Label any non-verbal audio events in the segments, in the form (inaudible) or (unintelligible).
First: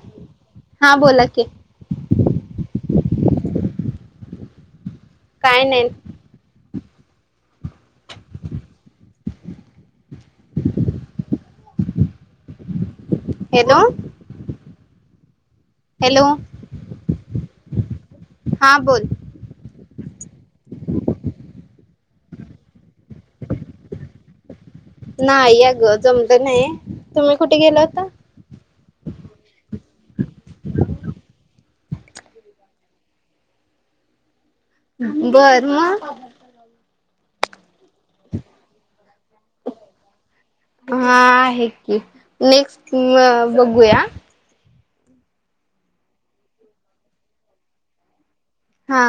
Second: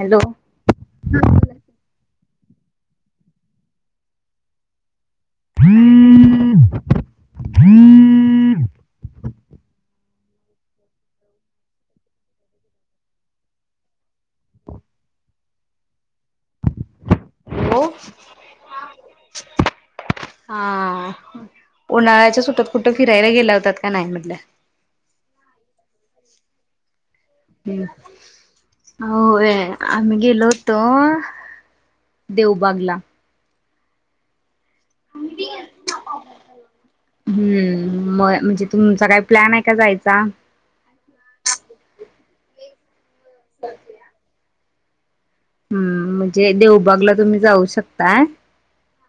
Hello. हा बोला की. काय नाही. हम्. (inaudible) हॅलो. हॅलो हॅलो हा बोल. हा उन्हाळ्याच्या सुटत कुठं फिरायला गेल्या होतात का नाही म्हटलं. नाही या ग जमलं नाही. तुम्ही कुठे गेला होता हम् होवे. आम्ही गेलो होत देवबागला. बर मग. हम्म म म्हणजे तुमचा काय प्लॅन आहे, का जायचा. हा आहे की. नेक्स्ट म बघूया. हम्म म्हणजे देवबागला तुम्ही जाऊ शकताय. हा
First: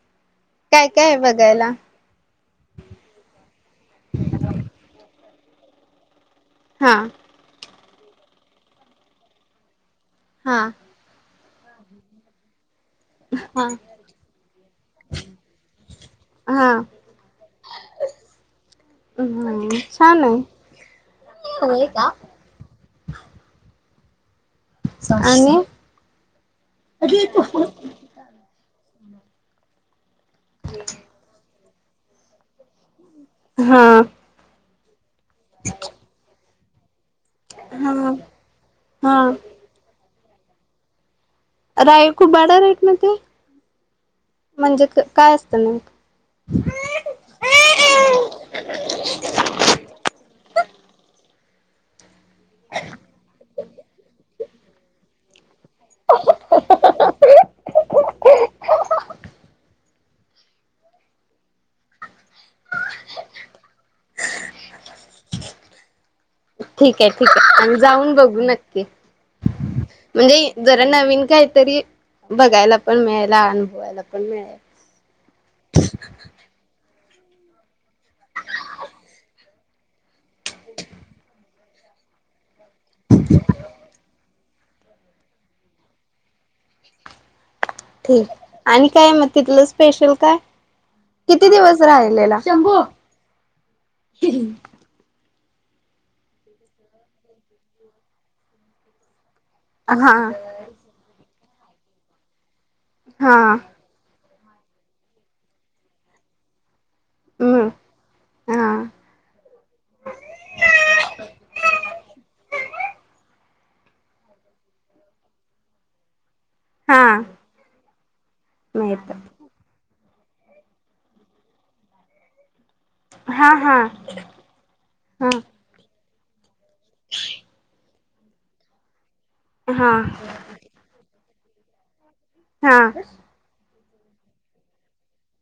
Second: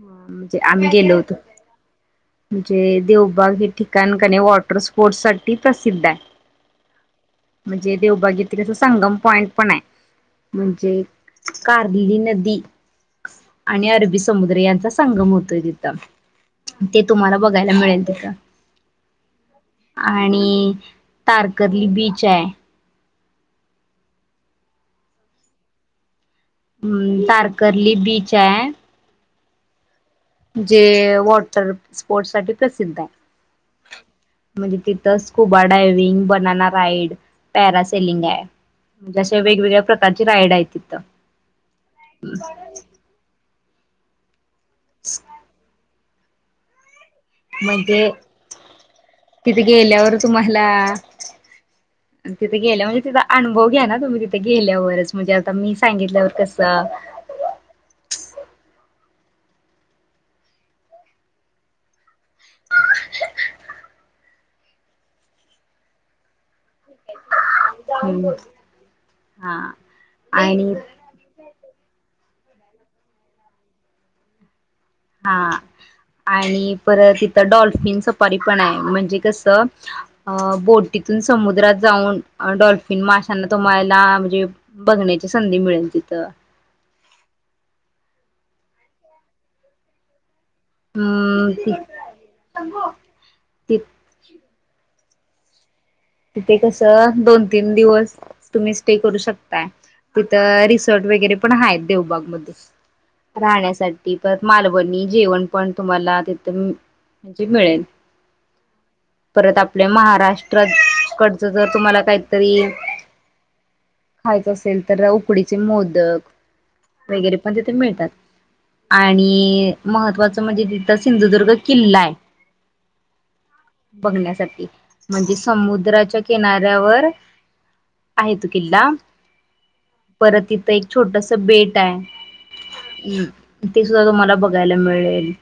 म्हणजे काय आम्ही काय गेलो आहे होतो. बघायला म्हणजे देवबाग हे ठिकाण कणे वॉटर स्पोर्टस साठी प्रसिद्ध आहे. हा. म्हणजे देवभग येत संगम पॉईंट पण आहे हा म्हणजे. कारली नदी. हा आणि अरबी समुद्र यांचा संगम होतोय तिथं. हा ते तुम्हाला बघायला मिळेल तिथं. छान आहे आणि होय तारकर्ली का बीच आहे. आणि. हम्म तारकर्ली बीच आहे. जे वॉटर स्पोर्ट साठी प्रसिद्ध आहे. हा. म्हणजे तिथं scuba diving banana ride. Para हा सलिंग आहे, हा म्हणजे अे वेगवेगळ्या प्रकारचे राईड आहेत तिथं. रा खूप वाडा राईट ना ते (unintelligible) म्हणजे क काय असतं नेमकं. म्हणजे तिथे गेल्यावर तुम्हाला. तिथे गेल्या तीजा अनुभव घ्या ना तुम्ही तिथे गेल्यावरच म्हणजे आता मी सांगितल्यावर कसं. (inaudible) ह ठीक आहे ठीके आणि् जाऊन बघू नक्की हा म्हणजे आणि जरा नवीन काहीतरी बघायला पण मिळेल अनुभवायला पण मिळेल हा आणि परत तथं डॉल्फिन सपारी पण आहे म्हणजे कसं बोटीतून समुद्रात जाऊन डल्फ माशांना तुम्हाला म्हणजे बघण्याची संधी मिळेल तिथं क आणि काय मग तिथलं स्पेशल काय किती अम दिवस राहिलेला शंभू ति तिथे कस दोन तीन दिवस तुम्ही स्टे करू शकता हा तिथ रिसॉर्ट वगैरे पण आहेत देवबाग म हा राहण्यासाठी मालवणी जेवण पण तुम्हाला तिथ म्हणजे हम्म मिळेल हा परत आपल्या महाराष्ट्रात जर तुम्हाला काहीतरी खायच असेल तर उकडीचे मोदक हा वगैरे पण तिथे मिळतात मिळत आणि मह म्हणजे तिथ सिंधुदुर्ग किल्ला आहे हा हा बघण्यासाठी हा हा म्हणजे समुद च्या किनाऱ्यावर आहे तू किल्ला परत इथं एक छोटस बेट आहे हा ते सुद्धा तुम्हाला बघायला मिळेल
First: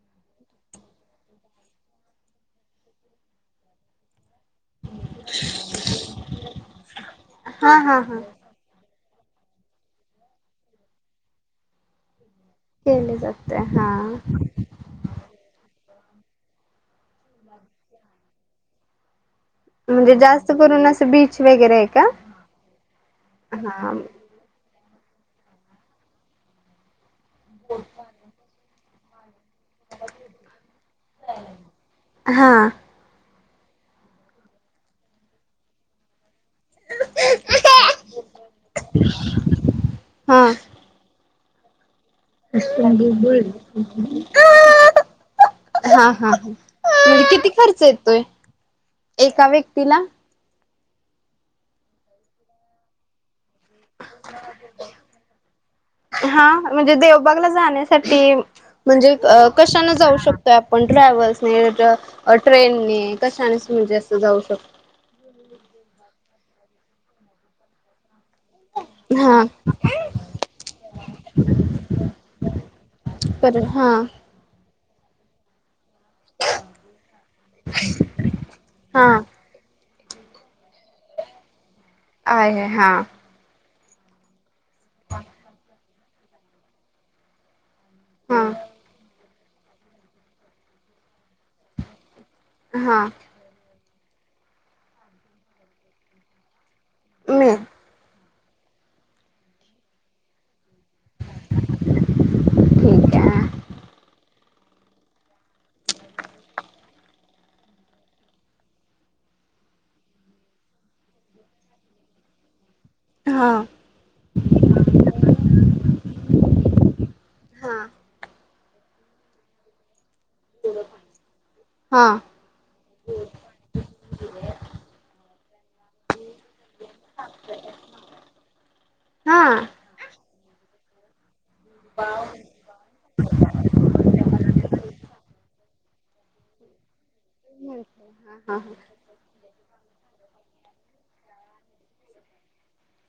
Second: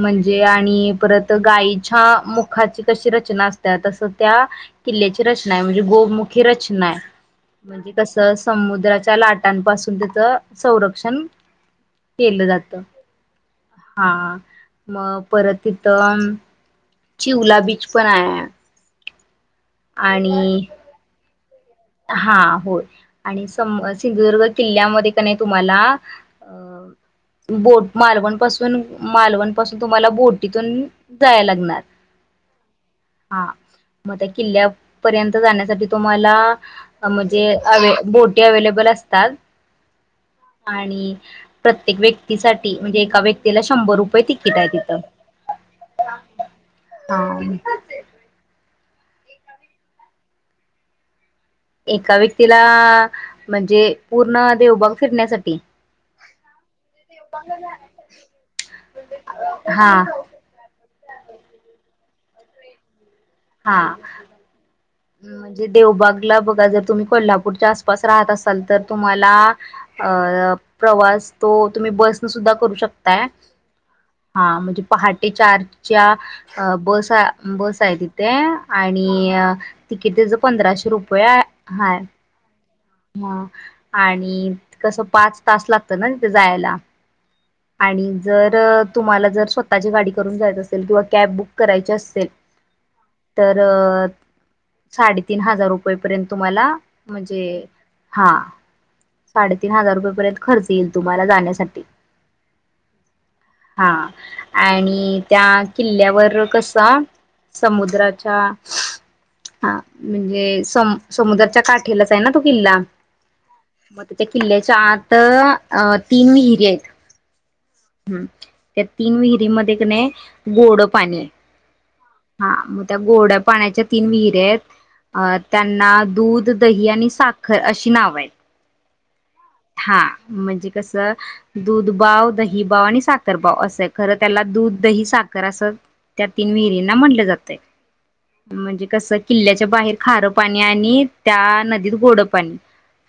म्हणजे आणि परत गायच्या मुखाची कशी रचना असत असं त्या किल्ल्याची रचना आहे म्हणजे गोमुखी रचना आहे हा म्हणजे हा हा कसं समुद्रा लाटांपासून त्याच संरक्षण केलं जात केले जाते हा मग परत तिथ चि उला बीच पण आहे म्हणजे जास्त आणि करून असं बीच वगैरे आहे का हा होय आणि स हा सिंधुदुर्ग किल्ल्यामध्ये तुम्हाला ब मालवण पा मालवण पाासून तुम्हाला बोटीतून जाय लागणार हा हा हा मग त्या किल्ल्या पर्यंत जाण्यासाठी तुम्हाला म्हणजे अ बोटी अवेलेबल असतात हा आणि प्रत्येक व्यक्तीसाठी म्हणजे एका व्यक्तीला शंभर रुपये तिकीट आहे तिथं हा हा ह म्हणजे किती हा खर्च येतोय एका व्यक्तीला एका व्यक्तीला म्हणजे पूर्ण देवभग फिरण्यासाठी हा म्हणजे देवबागला जाण्यासाठी म्हणजे हा कशाान जाऊ शकतोय आपण टॅव्हल्स ट्रेनने कशाने हा म्हणजे अस जाऊ शकतो म्हणजे देवबागला बघा जर तुम्ही कोल्हापूरच्या आसपास राहत असाल तर तुम्हाला हा अ प्रवास तो तुम्ही बस न सुद्धा करू शकता पर हा हा मुजे पहाटे चारच्या बस बस आहे तिथे आणि हा तधराशे रुपये हाय आहे हा ह आणि कसं पाच तास लागतत्यात ना तिथं जायला आणि हा जर अ तुम्हाला जर स्वतःची गाडी करून जायचं असेल किंवा कॅब बुक करायची असेल हा तर अ साडे तीन हजार रुपय पर्यंत तुम्हाला म्हणजे मी हा साडेतीन हजार रुपये पर्यंत खर्च यील तुम्हाला जाण्यासाठी ठीक आहे हा आणि त्या किल्ल्यावर कसा समुद्राच्या हा म्हणजे सम समुद्रच्या काठेलाच आहे ना तो किल्ला हा म तिथे किल्ल्याच्या आत अ अ तीन विहिरी आहेत हा हा हम्म त्या तीन विहिरीमध्ये कनय गोडं पाणी हा हाय हा म त्या गोड्या पाण्याच्या तीन विहिरी आहेत. अं त्यांना दूध, दही आणि साखर अशी नाव आहेत. हा म्हणजे कस दूध बाव, दही बाव आणि साखर बाव असंय खरं त्याला दूध, दही, साखर असं त्या तीन विहिरींना म्हणलं जातय, म्हणजे हा कसं किल्ल्याच्या बाहेर खारं पाणी आणि त्या नदीत गोडं पाणी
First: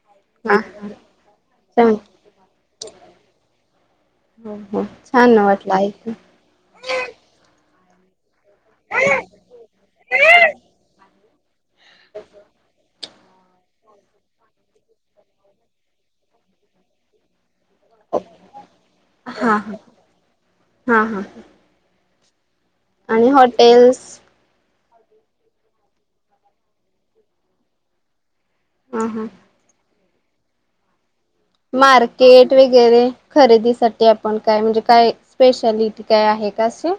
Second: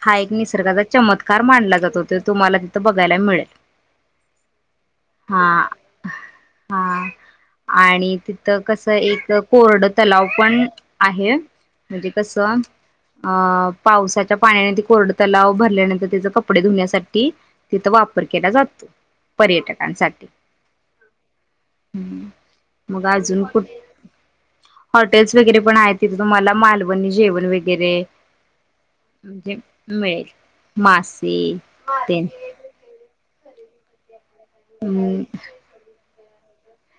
हा एक निसर्गाचा चमत्कार मानला हो जातो. त्यो तुम्हाला तिथं बघायला मिळल हो हो छान वाटलं ऐकून हा आणि तिथं कसं एक कोरड तलाव पण आहे. म्हणजे कसं अ पावसाच्या पाण्याने ती कोरडं तलाव भरल्यानंतर तेज कपडे धुण्यासाठी तिथं वापर केला जातो, हा हा पर्यटकांसाठी हा हा ह आणि हॉटेल्स हॉटेल्स वगैरे पण आहे तिथं तुम्हाला मालवणी जेवण वगैरे हा हा म्हणजे मिळेल मास मार्केट वगैरे खरेदीसाठी आपण काय म्हणजे काय हम्म स्पेशालिटी काय आहे असं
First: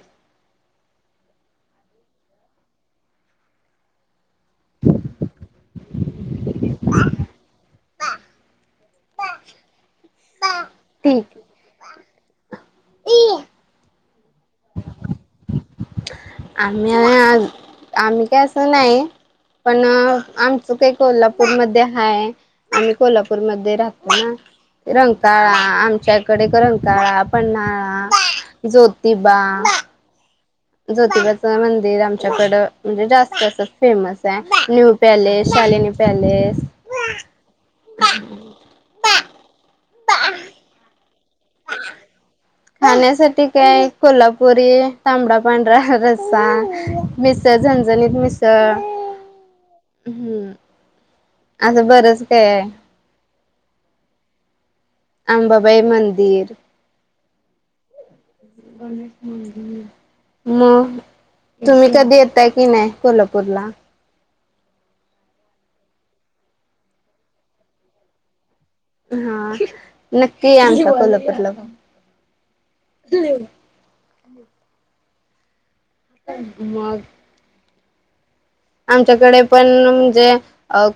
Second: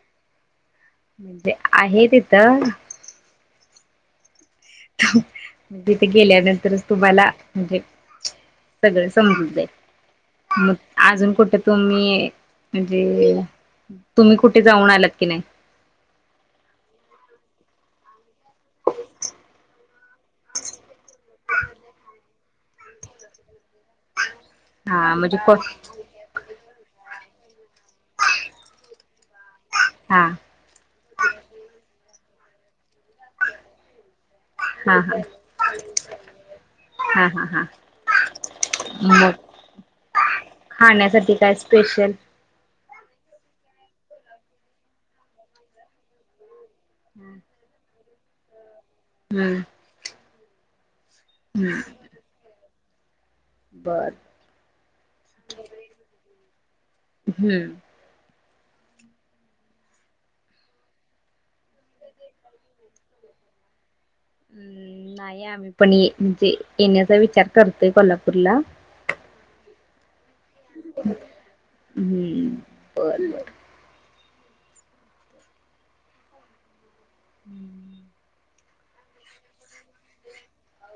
म्हणजे आहे तिथं थांब तिथे गेल्यानंतरच तुम्हाला म्हणजे सगळं समजून जाई मग ठीक. अजून कुठं तुमी म्हणजे तुम्ही कुठे जाऊन आलात कि नाही? आम्ही (unintelligible) आम्ही काय आस नाही. पण अ आमचं काय कोल्हापूरमध्ये हाय आम्ही कोल्हापूरमध्ये राहतो ना हा म्हणजे रंकाळा प आमच्याकडे रंकाळा पन्हाळा, ज्योतिबा हा ज्योतिबाचं मंदिर आमच्याकडं म्हणजे जास्त असं फेमस प्या न्यू हा पॅलेस, शालिनी पॅलेस, हा हा हा हा मग हा ही काय स्पेशल खाण्यासाठी काय कोल्हापुरी तांबडा पांढरा रसा मिसळ, झणझणीत मिसळ, हम्म हम्म हम्म असं बरंच काय हाय बर अंबाबाई मंदिर, हम्म (inaudible) म तुम्ही कधी येताय की नाय कोल्हापूरला हम्म नाही आम्ही पण ये म्हणजे येण्याचा विचार करतोय कोल्हापूरला हा नक्की आमचा खलपटलं हम्म मग आमच्याकडे पण म्हणजे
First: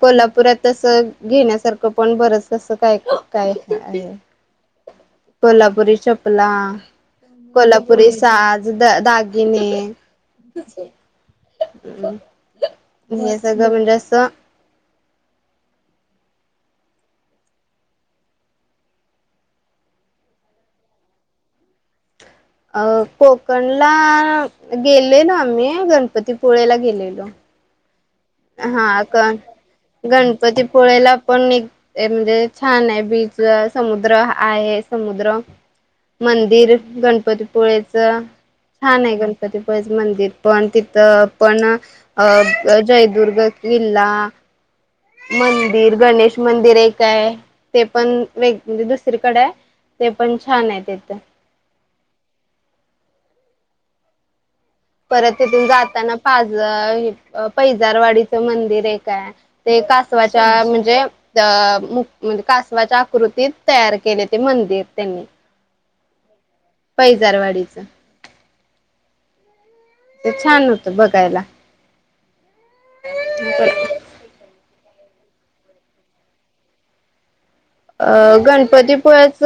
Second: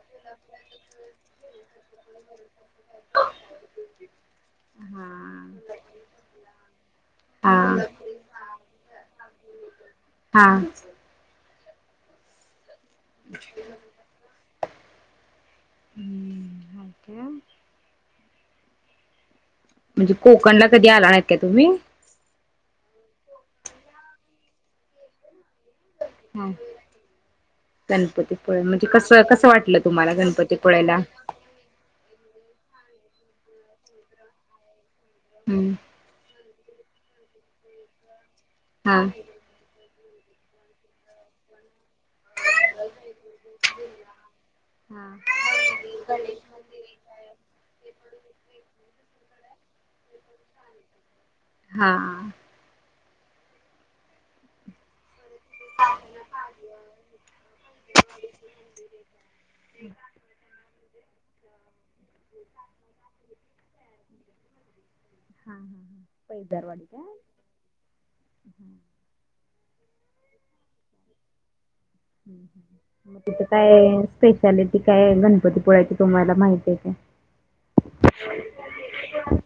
कोल्हापुरातस घेण्यासारखं पण बरच तस काय काय हा कोल्हापुरी चपला हा कोल्हापुरी साज द दागिने हा ह हे सगळं म्हणजे असं हम्म ओके म्हणजे कोकण ला कधी आला नाही का तुम्ही अ कोकणला गेले ना आम्ही हा गणपतीपोळे्याला गेलेलो गणपतीपुळे म्हणजे हा कसं का कसं वाटलं तुम्हाला गणपतीपुळेला गणपतीपोळेला पण एक म्हणजे छान आहे बीच समुद्र आहे समुद्र हम्म मंदिर गणपतीपोळेचं हा छान आहे गणपतीपळेच मंदिर पण तिथं पण अ जयदुर्ग किल्ला मंदिर गणेश मंदिर एक आहे ते पण वेग म्हणजे दुसरीकडे आहे ते पण छान आहे तिथं हा परत तथून जाताना पाझ पैजारवाडीचं मंदिर एकय ते का कासवाच्या म्हणजे अ मु म्हणजे कासवाच्या आकृतीत तयार केले ते मंदिर त्यां हो पै दारवाडी का ह ते छान होत बघायला मथ काय स्पेशलिटी काय आहे गणपतीपुळाची तुम्हाला माहिती आहे का अ गणपतीपुळेच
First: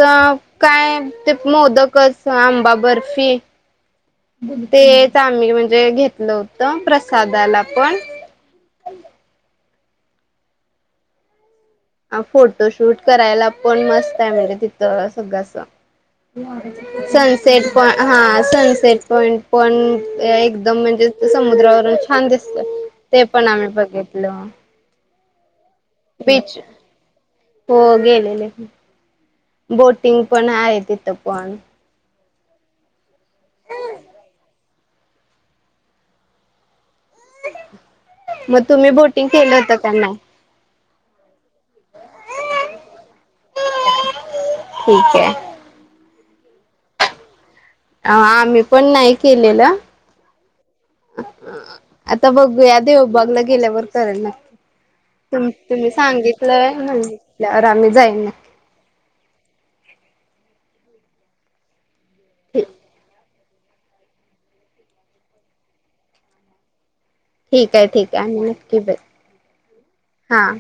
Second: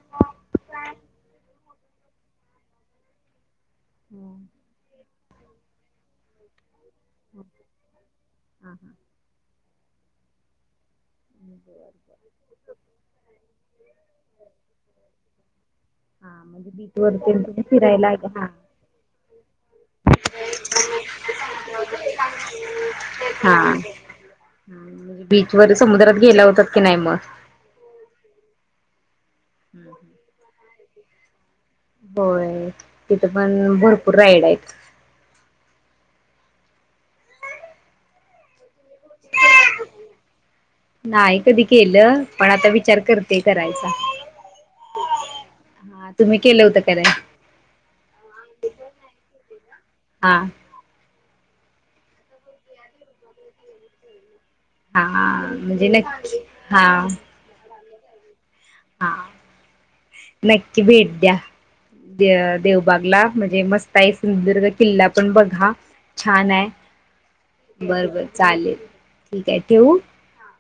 स आंबा बर्फी हा बघते य म्ही म्हणजे घेतलं होत प्रसादाला पण हा हा फोटोशूट करायला पण मस्त आहे म्हणजे तिथ सगळंस हा म्हणजे बीच वर तेन तुम्ही सनसेट प फिरायला हा सनसेट पॉंट पण एकदम म्हणजे समुद्रावरून छान दिसत ते पण आम्ही हा बघितलं म्हणजे बीच वर समुद्रात गेला बीच होतात की नाही मग हो गेलेले. बोटिंग पण आहे तिथं पण होय तिथं पण भरपूर राईड आहेत मग तुम्ही बोटिंग केलं होत त्यांना नाहीय कधी केलं पण आता विचार करते करायचा ठीक आहे तुम्ही केलं होतं काराय अ आम्ही पण नाही केलेलं हा आता बघ या देव बागला गेल्यावर कराण न हा तुम म्हणजे तुम्ही नक्की सांगितलंय हा म्हगितल्यावर आम्ही जाईना हा नक्की भेट द्या देवबागला म्हणजे मस्त आहे सुंदरग किल्ला पण बघा छान ठीक आहे आहे बर ठीक आहे बर आम्ही चालेल नक्की ब ठीक आहे ठेवू हां